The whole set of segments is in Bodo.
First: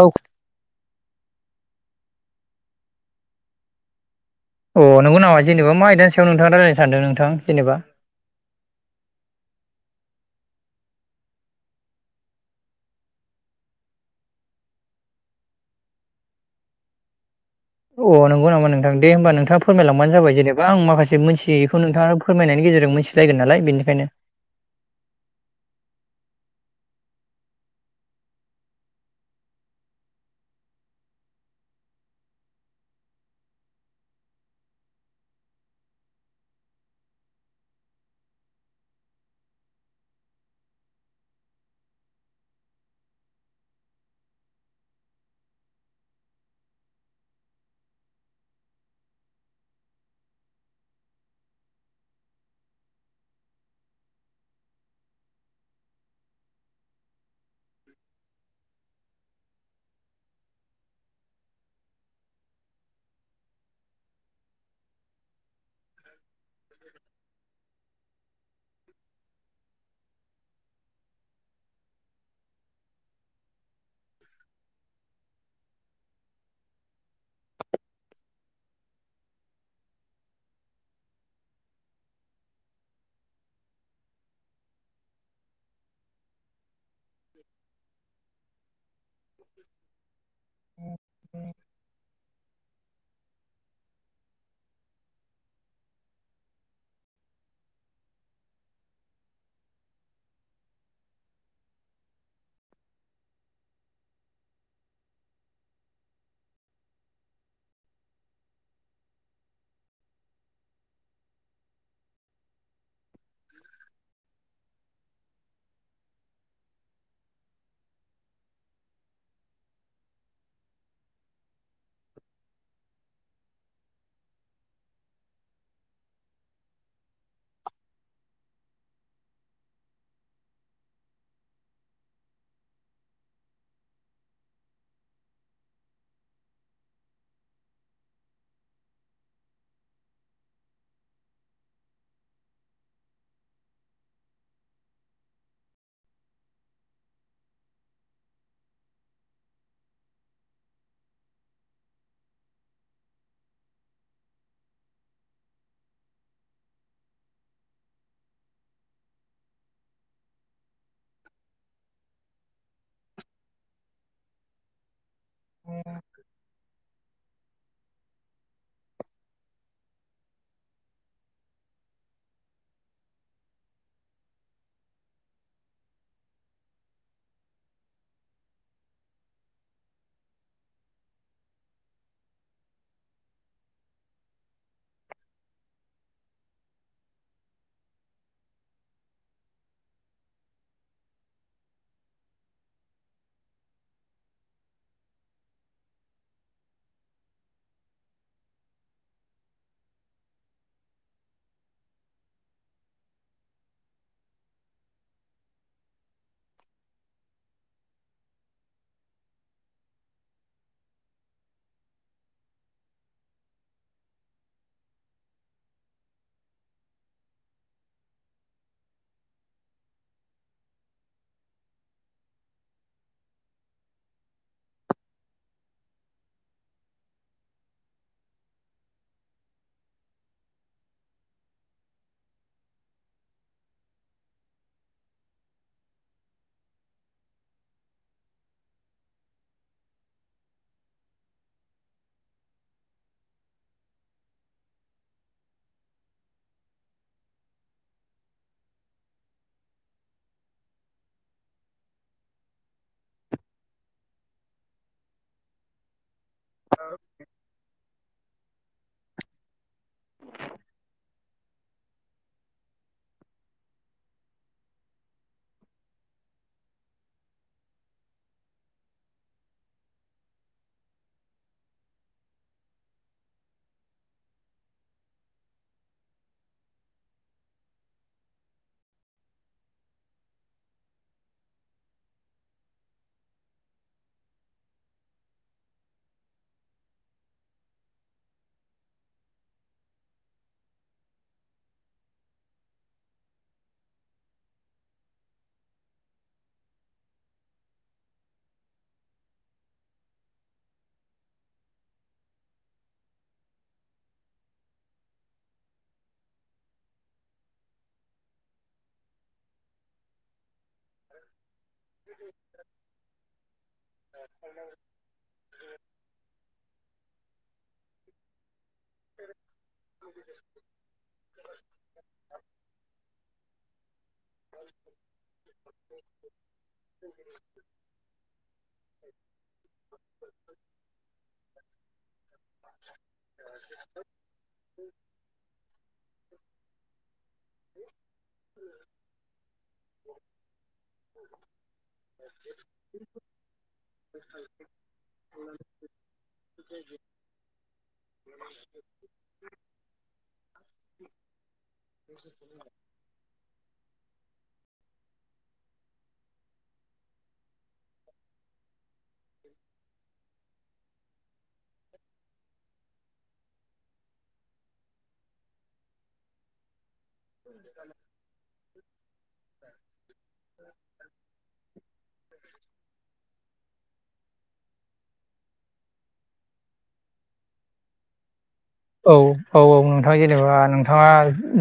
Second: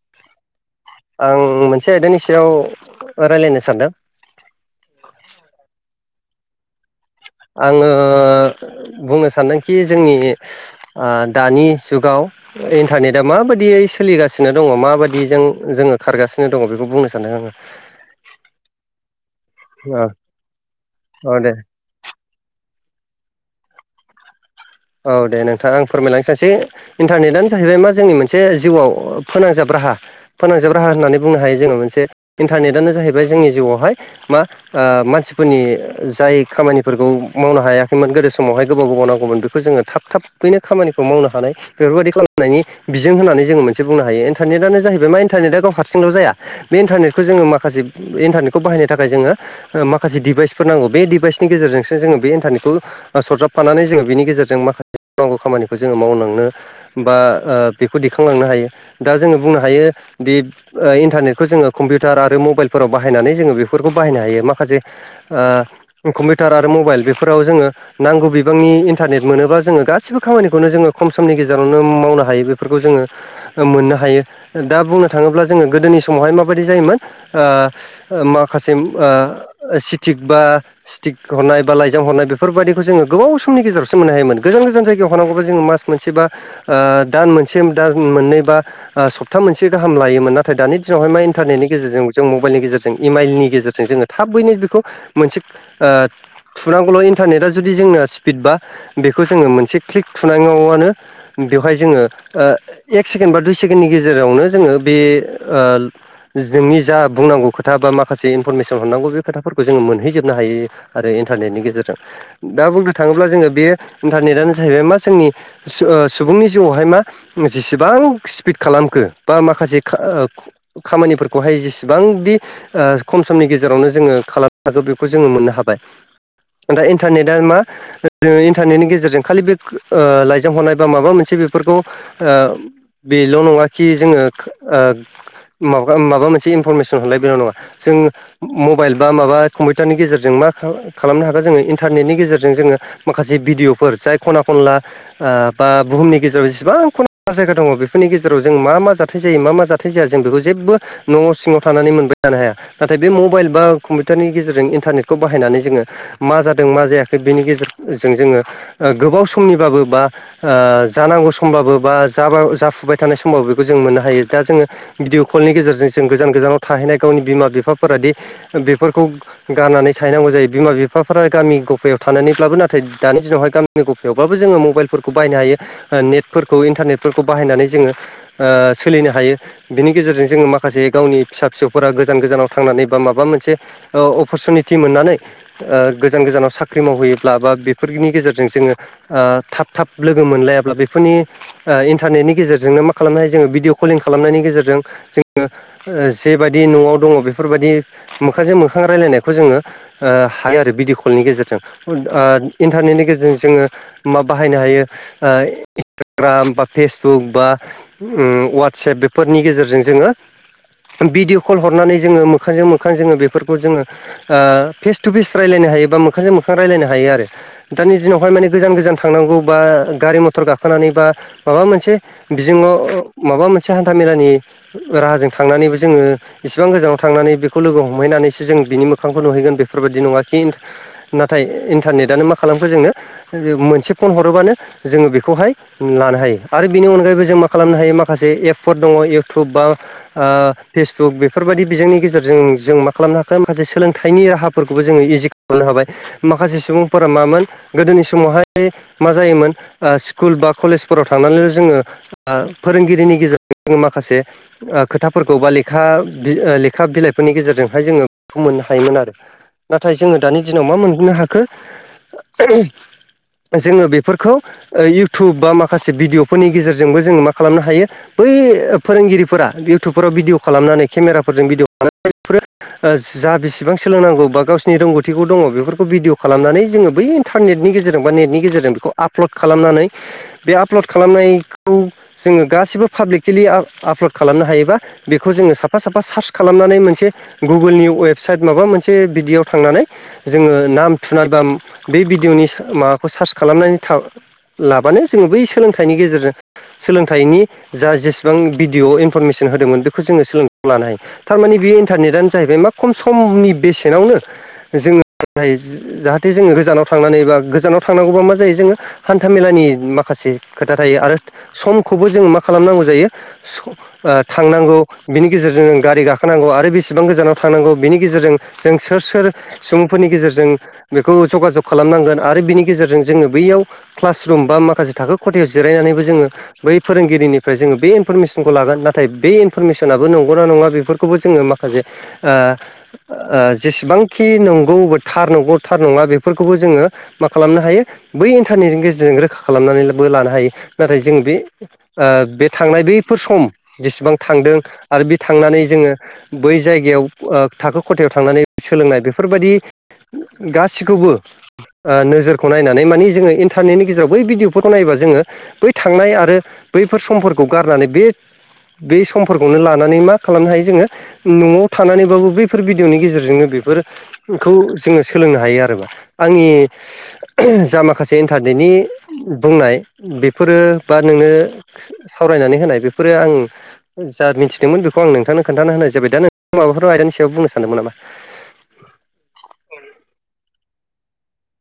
औ आं मोनसे आयदानि सायाव रायलायनो सानदों अ नंगौामा जेनेबा मा आयदानि सायाव नोंथाङा रायलायनो सानदों नोंथां जेनेबा आङो बुंनो सानदोंखि जोंनि ओ दानि जुगाव इन्टारनेटआ माबायदियै सोलिगासिनो दङ माबायदिजों जोङो खारगासिनो दङ बेखौ बुंनो सानदों आङो अ नंगौ नामा नोंथां दे होमबा नोंथाङा फोरमायलांबानो जाबाय जेनेबा आं माखासे औ दे मोनथि थ' नोंथाङा फोरमायनायनि गेजेरजों मोनथि लायगोन नालाय बेनिखायनो औ दे नोंथाङा आं फोरमायलां [unintelligible] इन्टारनेटनो जाहैबाय मा जोंनि मोनसे जिउआव फोनांजाब राहा फोनांजाब राहा होननानै बुंनो हायो जोङो मोनसे इन्टारनेटनो जाहैबाय जोंनि जिउआवहाय मा ओ मानसिफोरनि जाय खामानिफोरखौ मावनो हायाखैमोन गोदो समावहाय गोबाव गोबाव नांगौमोन बे खौ जोङो थाब थाबैनो खामानिखौ मावनो हानाय बेफोरबायदि खालामनायनि बिजों होननानै जोङो मोनसे बुंनो हायो इन्टारनेटआनो जाहैबाय मा इन्टारनेटआ गाव हारसिंल' जाया बे इन्टारनेटखौ जोङो माखासे ओ इन्टारनेटखौ बाहायनो थाखाय जोङो ओ माखासे दिभाइसफोर नांगौ बे डिभाइसनि गेजेरजोंसो जोङो बे इन्टारनेटखौ ओ सरजाप फानानै जोङो बेनि गेजेरजों जों माखासे मावनांगौ खामानिखौ जोङो मावलांनो बा ओ बेखौ दिखांलांनो हायो दा जोङो बुंनो हायो दि ओ इन्टारनेटखौ जोङो कम्पिउटार आरो मबाइलफोराव बाहायनानै जोङो बेफोरखौ बाहायनो हायो माखासे ओ कम्पिउटार आरो मबाइल बेफोराव जोङो नांगौ बिबांनि इन्टारनेट मोनोबा जोङो गासिबो खामानिखौनो जोङो खम समनि गेजेरावनो मावनो हायो बेफोरखौ जोङो मोननो हायो दा बुंनो थाङोब्ला जोङो गोदोनि समावहाय माबायदि जायोमोन ओ ओ माखासे मा ओ सिटिक बा स्टिक हरनाय बा लाइजाम हरनाय बेफोरबादिखौ जोङो गोबाव समनि गेजेराव सो मोननो हायोमोन गोजान गोजान जायगायाव थानांगौबा जों मास मोनसेबा ओ दान मोनसे दान मोननै बा ओ सप्ता मोनसे गाहाम लोमोन नाथाय दानि दिनावहाय मा इन्टारनेटनि गेजेरजोंबो जों मबाइलनि गेजेरजों जों इमाइलनि गेजेरजों जोङो थाबैनो बेखौ मोनसे ओ थुनांगौल' इन्टारनेटआ जुदि जोंना स्पिड बा बेखौ जोङो मोनसे क्लिक थुनांगौआनो बेवहाय जोङो ओ एक सेकेण्ड बा दुइ सेकेणडनि गेजेरावनो जोङो बे ओ नोंनि जा बुंनांगौ खोथा बा माखासे इनफरमेसन हरनांगौ बे खोथाफोरखौ जोङो मोनहैजोबनो हायो आरो इन्टारनेटनि गेजेरजों दा बुंनो थाङोब्ला जोङो बेयो इन्टारनेटानो जाहैबाय मा जोंनि ओ सुबुंनि जिउआवहाय मा जेसेबां स्पिड खालामखो बा माखासे खा खामानिफोरखौहाय जेसिबांदि ओ खम समनि गेजेरावनो जोंङो खालामनो हागौ बेखौ जोंङो मोननो हाबाय दा इन्टारनेटआ मा जोंङो इन्टारनेटनि गेजेरजों खालि बे ओ लाइजाम हरनाय बा माबा मोनसे बेफोरखौ बेल' नंङा खि जोंङो ओ माबा माबा मोनसे इनफरमेसन हरलाय बेल' नंङा जों मबाइल बा माबा कम्पिउटारनि गेजेरजों माखा खालामनो हागोन जोंङो इन्टारनेटनि गेजेरजों जोंङो माखासे भिडिअफोर जाय ख'ना ख'नला ओ बा बुहुमनि गेजेराव‌ जिसिबां खुना जायगा दंङो बेफोरनि गेजेराव जों मा मा जाथाय जायो मा मा जाथा हाथाय जाया जों बेखौ जेबो न' सिंआव थानानै मोनबाय थानो हाया नाथाय बे मबाइल बा कम्पिउटारनि गेजेरजों इन्टारनेटखौ बाहायनानै जोंङो मा जादों मा जायाखै बेनि गेजेरजों जोङो ओ गोबाव समनिबाबो बा ओ जानांगौ समबाबो बा जाफुबाय थानाय समबाबो बेखौ जों मोननो हायो दा जोंङो भिडिअ' कलनि गेजेरजों जों गोजान गोजानाव थाहैनाय गावनि बिमा बिफाफोरादि बेफोरखौ गारनानै थायैनांगौ जायो बिमा बिफाफोरा गामि ग'फायाव थानानैब्लाबो नाथाय नाथाय दानि दिनावहाय गामिनि ग'फायावबाबो जोंङो मबाइलफोरखौ बायनो हायो ओ नेटफोरखौ इन्टारनेटफोरखौ बाहायनानै जोंङो ओ सोलिनो हायो बिनि गेजेरजों जोंङो माखासे गावनि फिसा फिसौफोरा गोजान गोजानाव थांनानै बा माबा मोनसे ओ‌ अपरसुनिटि मोननानै ओ गोजान गोजानाव साख्रि मावहैयोब्ला बा बेफोरनि गेजेरजों जोंङो ओ थाब थाब लोगो मोनलायाब्ला बेफोरनि ओ इन्टारनेटनि गेजेरजोंनो मा खालामनो हायो जोंङो भिडिअ कलिं खालामनायनि गेजेरजों जोंङो ओ जेबादि न'आव दंङो बेफोरबायदि मोखसे मोखां राय्लायनायखौ जोंङो ओ हायो आरो भिडिअ कलनि गेजेरजों इन्टारनेटनि गेजेरजों जोंङो मा बाहायनो हायो ओ‌ इन्सटाग्राम बा फेसबुक बा उम वाट्सेप बेफोरनि गेजेरजों जोंङो भिडिअ' कल हरनानै जोंङो मोखांजों मोखां जोंङो बेफोरखौ जोंङो फिस टु फिस रायजलायनो हायो बा मोखांजों मोखां रायजलायनो हायो आरो दानि दिनावहाय माने गोजान गोजान थांनांगौ बा गारि मथर गाखोनानै बा माबा मोनसे बिजोंआव माबा मोनसे हान्थाामेलानि राहाजों थांनानैबो जोंङो इसिबां गोजानाव थांनानै बेखौ लोगो हमहैनानैसो जों बिनि मोखांखौ नुहैगोन बेफोरबायदि नंङा खि नाथाय इन्टारनेटानो मा खालामखो जोंङो मोनसे फन हरोबानो जोंङो बेखौहाय लानो हायो आरो बिनि अनगायैबो जों मा खालामनो हायो माखासे एपफोर दंङो इउटुब बा फेसबुक बेफोरबायदि बिजोंनि गेजेरजों जों मा खालामनो हाखोन माखासे सोलोंथाइनि राहाफोरखौबो जोंङो इजि मोननो हाबाय माखासे सुबुंफोरा मामोन गोदोनि समावहाय मा जायोमोन स्कुल बा कलेजफोराव थांनानैल' जोंङो फोरोंगिरिनि गेजेरजों जोंङो माखासे खोथा फोरखौ बा लेखा लेखा बिलाइफोरनि गेजेरजोंहाय जोंङो बेखौ मोननो हायोमोन आरो नाथाय जोंङो दानि दिनाव मा मोननो हाखो जोंङो बेफोरखौ इउटुब बा माखासे भिडिअफोरनि गेजेरजोंबो जोङो मा खालामनो हायो बै फोरोंगिरिफोरा इउटुबफोराव भिडिय' खालामनानै केमेराफोरजों भिडिय' खालाम [unintelligible] जा बेसेबां सोलोंनांगौ बा गावसिनि रोंगौथिखौ दङो बेफोरखौ भिडिअ' खालामनानै जोङो बै इन्टारनेटनि गेजेरजों बा नेटनि गेजेरजों बेखौ आपलड खालामनानै बे आपलड खालामनायखौ जोङो गासिबो पाब्लिकेलि आपलड खालामनो हायोबा बेखौ जोंङो साफा साफा सार्च खालामनानै मोनसे गुगोलनि वेबसाइट माबा मोनसे बिदियाव थांनानै जोङो नाम थुनारबा बे भिडिअ'नि माबाखौ सार्च खालामनायनि लाबानो जोङो बै सोलोंथाइनि गेजेरजों सोलोंथाइनि जा जेसेबां भिडिअ' इनफरमेसन होदोंमोन बेखौ जोङो सोलोंथाइखौ लानो हायो थारमाने बे इन्टारनेटानो जाहैबाय मा खम समनि बेसेनावनो जोङो मोननो हायो जाहाथे जोङो गोजानाव थांनानै बा गोजानाव थांनांगौबा मा जायो जोङो हान्था मेलानि माखासे खोथा थायो आरो समखौबो जोङो मा खालामनांगौ जायो थांनांगौ बिनि गेजेरजों गारि गाखोनांगौ आरो बेसेबां गोजानाव थांनांगौ बिनि गेजेरजों जों सोर सोर सुबुंफोरनि गेजेरजों बेखौ जुगाजग खालामनांगोन आरो बिनि गेजेरजों जोङो बे बैयाव क्लास रुम बा माखासे थाखो खथायाव जिरायनानैबो जोङो बै फोरोंगिरिनिफ्राय जो बे इनफरमेसनखौ लागोन नाथाय बे इनफरमेसनाबो नंगौना नङा बेफोरखौबो जोङो माखासे जेसेबांखि नंगौ थार नंगौ थार नङा बेफोरखौबो जोङो मा खालामनो हायो बै इन्टारनेटनि गेजेरजों रोखा खालामनानैबो लानो हायो नाथाय जों बे बे थांनाय बैफोर सम जेसेबां थांदों आरो बे थांनानै जोङो बै जायगायाव थाखो खथायाव थांनानै सोलोंनाय बेफोरबायदि गासिखौबो नोजोरखौ नायनानै माने जोङो सानैनि गेजेराव बै भिडिय'फोरखौ नायोबा जोङो बै थांनाय आरो बैफोर समफोरखौ गारनानै बे बे समफोरखौनो लानानै मा खालामनो हायो जोङो न'आव थानानैबाबो बैफोर भिडिअनि गेजेरजोंनो बेफोरखौ जोङो सोलोंनो हायो आरो आंनि जा माखासे इन्टारनेटनि बुंनाय बेफोरो बा नोंनो सावरायनानै होनाय बेफोरो आं जा मिथिदोंमोन बेखौ आं नोंथांनो खोनथा होनाय जाबाय दा नों माबाफोर आयदानि सायाव बुंनो सानदोंमोन नामा औ औ औ नोंथाङा जेनेबा नोंथाङा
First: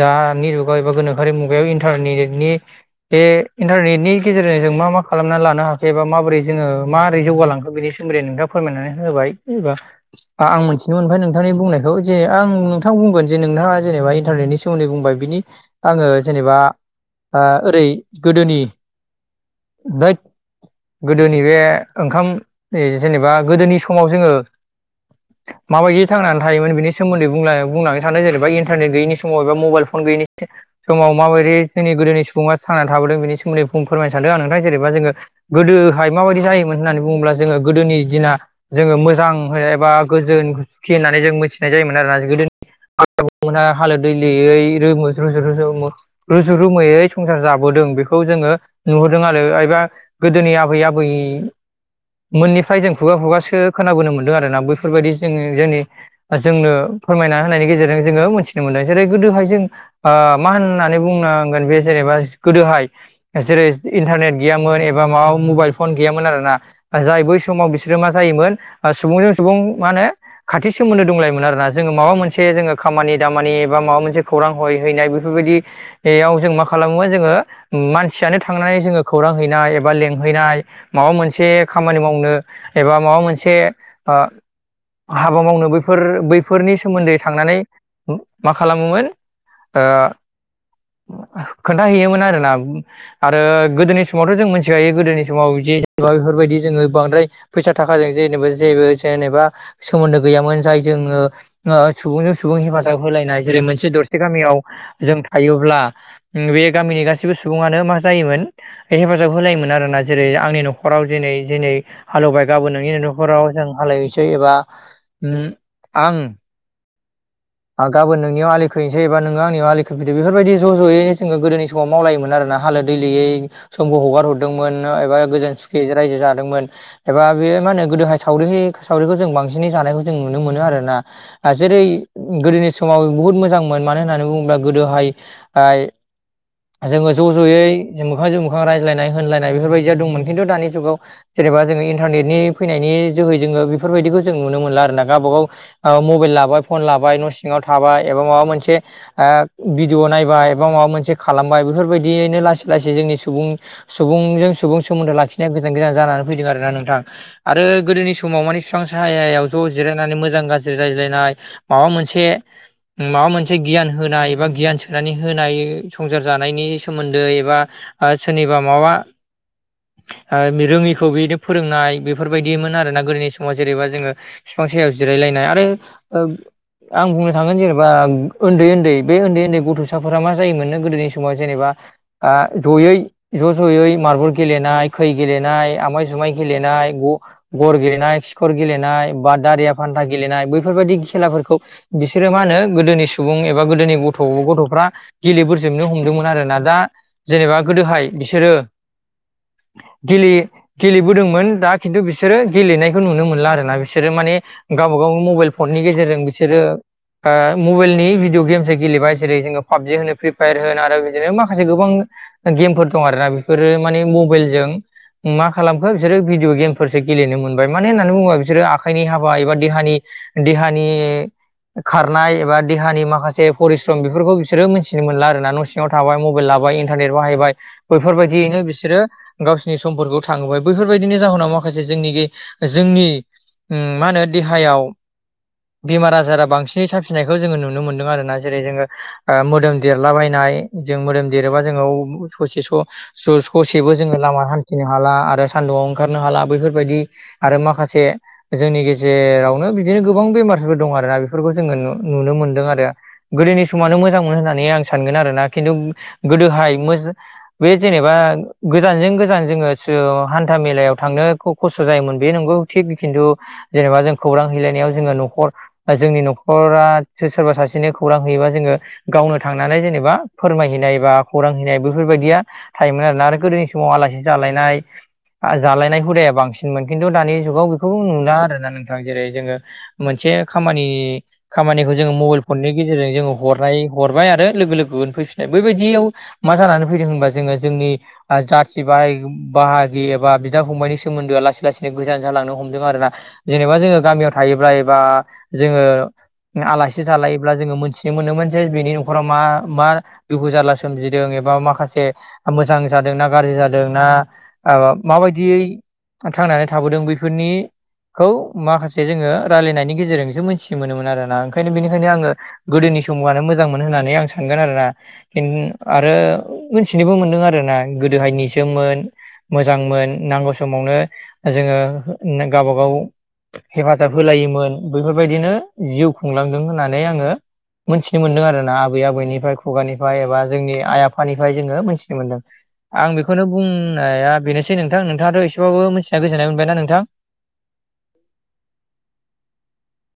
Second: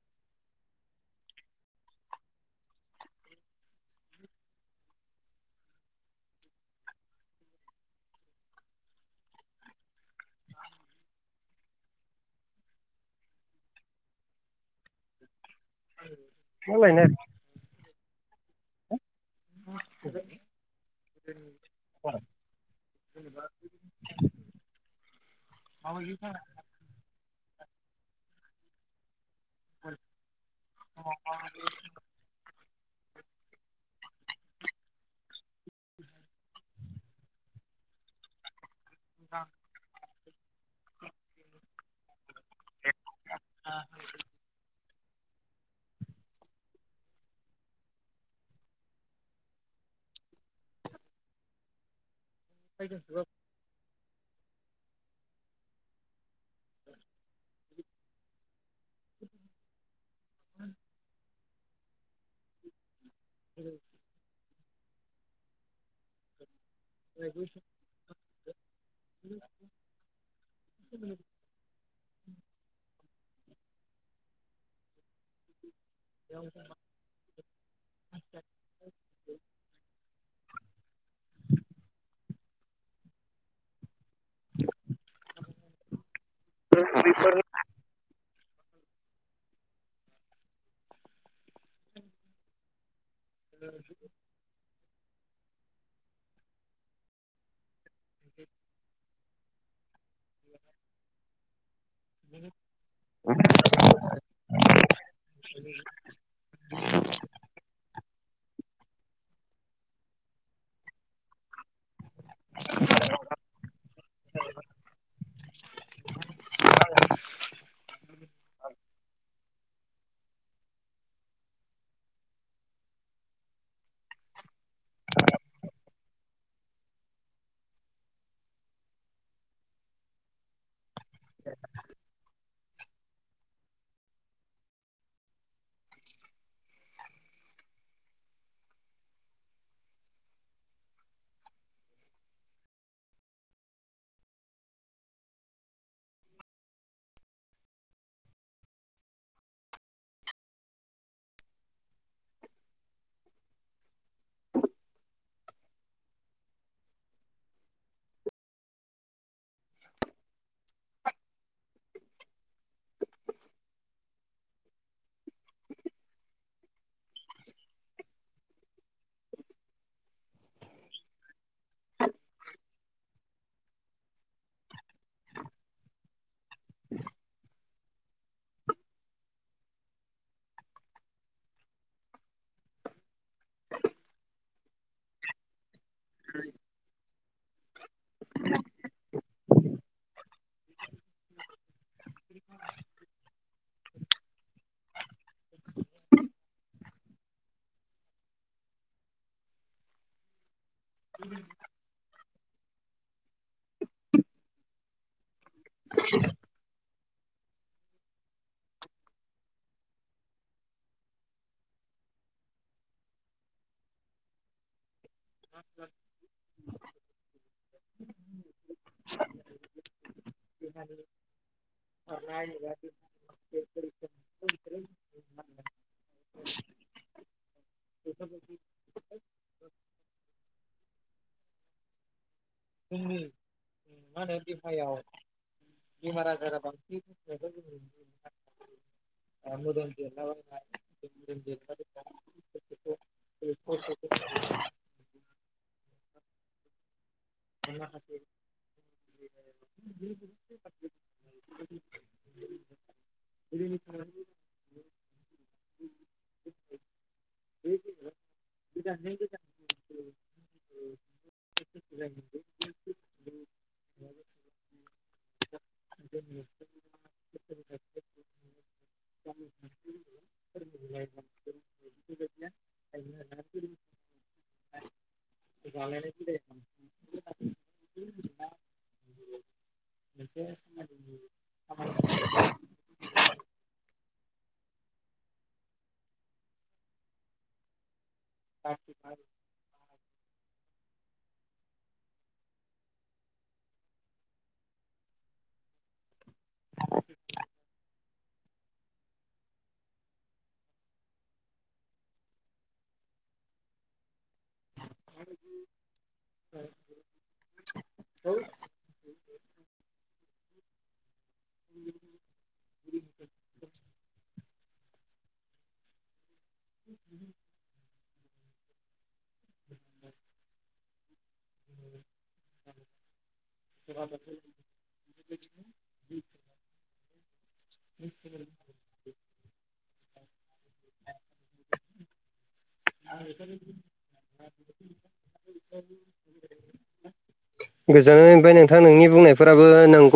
दानि जुगाव एबा गोनोखोआरि मुगायाव इन्टारनेटनि नि बे इन्टारनेटनि गेजेरजों जों मा मा खालामनानै लानो हाखो एबा माबोरै जोङो माबोरै जौगालांखो बेनि सोमोनदै नोंथाङा फोरमायनानै होबाय जेनेबा आं मिथिनो मोनबाय नोंथांनि बुंनायखौ जे आं नोंथां बुंगोन जे नोंथाङा जेनेबा इन्टारनेटनि सोमोन्दै बुंबाय बिनि आङो जेनेबा ओरै गोदोनि गोदोनि बे ओंखाम जेनेबा गोदोनि समाव जोङो माबायदि थांनानै थायोमोन बेनि सोमोन्दै बुं बुंलांनो सानो जेनेबा इन्टारनेट गैयिनि समाव समाव एबा मबाइल फन गैयिनि समाव माबायदि जोंनि गोदोनि सुबुङा थांनानै थाबोदों बि सोमोनदै बुं फोरमायनो सानदों आं नोंथां जेनेबा जोङो गोदोहाय माबायदि जायोमोन होननानै बुङोब्ला जोङो गोदोनि दिना जोङो मो मोजां एबा गोजोन सुखि होननानै जों मिथिनाय जायोमोन आरोना गोदो [unintelligible] मोनहा हालो दैलोयै रोमो रुजु रोमो रुजु रुमैयै संसार जाबोदों बेखौ जोङो नुहुरदों आरो एबा गोदोनि आबै आबै मोननिफ्राय जों खुगा खुगासो खोनाबोनो मोनदों आरोना बैफोरबायदि जोङो जोंनि जोंनो फोरमायना होनायनि गेजेरजों जोङो मोन्थिनो मोनदों जेरै गोदोहाय जों ओ मा होननानै बुंनांगोन बे जेनेबा गोदोहाय जेरै इन्टारनेट गैयामोन एबा माबा मबाइल फन गैयामोन आरोना जाय बै समाव बिसोर मा जायोमोन सुबुंजों सुबुं मा होनो खाथि सोमोन्दो दंलायोमोन आरोना जोङो माबा मोनसे जोङो खामानि दामानि एबा माबा मोनसे खौरां हय हैनाय बेफोरबायदि बेयाव जों मा खालामो जोङो मानसियानो थांनानै जोङो खौरां हैनाय एबा लेंहैनाय माबा मोनसे खामानि मावनो एबा माबा मोनसे ओ हाबा मावनोबो फोर बैफोरनि सोमोन्दै थांनानै मा खालामोमोन ओ खोन्थाहैयोमोन आरो ना। आरो गोदोनि समावथ' जों मिथिखायो गोदोनि समाव जे बा बेफोरबायदि जोङो बांद्राय फैसा थाखाजों जेनेबा जेबो जेनेबा सोमोन्दो गैयामोन जाय जोङो ओ सुबुंजों सुबुं हेफाजाब होलायनाय जेरै मोनसे दरसे गामियाव जों थायोब्ला बे गामिनि गासैबो सुबुङानो मा जायोमोन हेफाजाब होलायोमोन आरो ना जेरै आंनि न'खराव दिनै दिनै हालेवबाय गाबोन नोंनि न'खराव जों हालेवैसै एबा उम उम आं गाबोन नोंनियाव आलि खैनोसै एबा नोङो आंनियाव आलि खोफैदो बेफोरबायदि ज' ज'यैनो जोङो गोदोनि समाव मावलायोमोन आरोना हालोद दैलोयै। समखौ हगार हरदोंमोन एबा गोजोन सुखैयै रायजो जादोंमोन। एबा बेयो मा होनो गोदोहाय सावरि सावरिखौ जों बांसिनै जानायखौ जों नुनो मोनो। आरो ना जेरै गोदोनि सु समाव बुहुत मोजांमोन मानो होननानै बुङोब्ला गोदोहाय ओ जोङो ज' ज'यै जों मोखांजों मोखां रायज्लायनाय होनलायनाय बेफोरबायदियाव दंमोन खिन्थु दानि जुगाव जेनेबा जोङो इन्टारनेटनि फैनायनि जोहै जोङो बेफोरबायदिखौ जों नुनो मोनला आरोना गावबा गाव ओ मबाइल लाबाय फन लाबाय न' सिङाव थाबाय एबा माबा मोनसे ओ भिडिअ नायबाय बा माबा मोनसे खालामबाय बेफोरबायदियैनो लासै लासै जोंनि सुबुं सुबुंजों सुबुं सोमोन्दो लाखिनाया गोजान गोदान जानानै फैदों आरोना नोंथां आरो गोदोनि समाव माने बिफां साहायाव ज' जिरायनानै मोजां मोजां गाज्रि रायज्लायनाय माबा मोनसे माबा मोनसे गियान होनाय एबा गियान सोनानै होनाय संसार जानायनि सोमोन्दै एबा सोरनिबा माबा रोङिखौ बिनो फोरोंनाय बेफोरबायदिमोन आरोना गोदोनि समाव जेनेबा जोङो बिफां सायाव जिरायलायनाय आरो आं बुंनो थांगोन जेनेबा उन्दै उन्दै बे उन्दै उन्दै गथ'साफोरा मा जायोमोननो गोदोनि समाव जेनेबा आ जयै ज' ज'यै मार्बल गेलेनाय खै गेलेनाय आमाय जुमाय गेलेनाय ग गर गेलेनाय खिखर गेलेनाय बा दारिया फान्था गेलेनाय बैफोरबायाददि खेलाफोरखौ बिसोरो मा होनो गोदोनि सुबुं एब बा गोदोनि गथ' गथ'फ्रा गेलेबोजोबनो हमदोंमोन आरोना दा जेनेबा गोदोहाय बिसोरो गेले गेलेबोदोंमोन दा खिन्थु बिसोरो गेलेनायखौ नुनो मोनला आर ना बिसोरो माने गावबा गाव मबाइल फननि गेजेरजों बिसोरो ओ मबाइलनि भिडिय' गेम्स गेलेबाय जेरै जोङो पाबजि होनो फ्रि फायार होन आरो बिदिनो माखासे गोबां गेमफोर दं आरो ना बेफोरो माने मबाइलजों मा खालामखो बिसोरो भिडिय' गेमफोरसो गेलेनो मोनबाय मानो होननानै बुङोबा बिसोरो आखाइनि हाबा एबा देहानि खारनाय एबा देहानि माखासे फरस्रम बेफोरखौ बिसोरो मोनथिनो मोनला आरोना न' सिं सिङाव थाबाय मबाइल लाबाय इन्टारनेट बाहायबाय बैफोरबायदियैनो बिसोरो गावसिनि समफोरखौ थाङोबाय बैफोरबायदिनि जाहोनाव माखासे जोंनिखि जोंनि उम मा होनो देहायाव [unintelligible] बेमार आजारा बांसिनै साफिननायखौ जोङो नुनो मोनदों आरोना जेरै जोङो ओ मोदोम देरलाबायनाय जों मोदोम देरोबा जोङो ससे स ससेबो जोङो लामा हान्थिनो हाला आरो सानदुंआव ओंखारनो हाला बेैफोरबायदि आरो माखासे जोंनि ग जेरावनो बिदिनो गोबां बेमारफोर दं आरो ना बेफोरखौ जोङो नुनो मोनदों आरो गोदोनि समानो मोजां मोन होननानै आं सानगोन आरोना खिन्थु गोदोहाय मो बे जेनेबा गोजानजों गोजान जोङो हान्था मेलायाव थांनो खस्थ' जायोमोन बे नंगौ थिग खिन्थु जेनेबा जों खौरां हैलायनायाव जोङो न'खर बा जोंनि न'खरासो सोरबा सासेनो खौरां होयोबा जोङो गावनो थांनानै जेनेबा फोरमायहैनाय बा खौरां हैैनाय बेफोरबायदिया थायोमोन आरोना आरो गोदोनि समाव आलासि जालायनाय जालायनाय हुदाया बांसि मोन खिन्थु दानि जुगाव बेखौ नुला आरोना नोंथां जेरै जोङो मोनसे खामानि खामानिखौ जोङो मबाइल फननि गेजेरजों जोङो हरनाय हरबाय आरो लोगो लोगो उनफैफिननाय बैबायदियाव मा जानानै फैदों होनबा जोङो जोंनि जाथि बाहाय बाहाय गि एबा बिदा फंबायनायनिनि सोमोन्दोआ लासै लासैनो गोजान जालांनो हमदों आरो ना जेनेबा जोङो गामियाव थायोब्ला एबा जोङो आलासि जालायोब्ला जोङो मोनथि नो मोनोमोन जे बिनि न'खराव मा मा दखु जारला सोमजिदों एबा माखासे मोजां जादों ना गाज्रि जादों ना ओ माबायदियै थांनानै थाबोदों बैफोरनि खौ माखासे जोङो रायजलायनायनि गेजेरजोंसो मोन्थिनो मोनोमोन आरो ना ओंखायनो बेनिखायनो आङो गोदोनि समनो मोजां मोन होननानै आं सानगोन आरोना [unintelligible] आरो मोनथिनोबो मोनदों आरो ना गोदोहाय निजोममोन मोजांमोन नांगौ समावनो जोङो गावबाागाव हेफाजाब होलायोमोन बैफोरबायदिनो जिउ खुंलांदों होननानै आङो मोनथिनो मोनदों आरोना आबै आबैनिफ्राय खुगानिफ्राय एबा जोंनि आइ आफानिफ्राय जोङो मोनथिनो मोनदों आं बेखौनो बुंनाया बेनोसै नोंथां नोंथाङाथ' एसेबाबो मोनथिना गोजोननाय मोनबायना नोंथां गोजोननाय मोनबाय नोंथां नोंनि बुंनायफोराबो नंगौ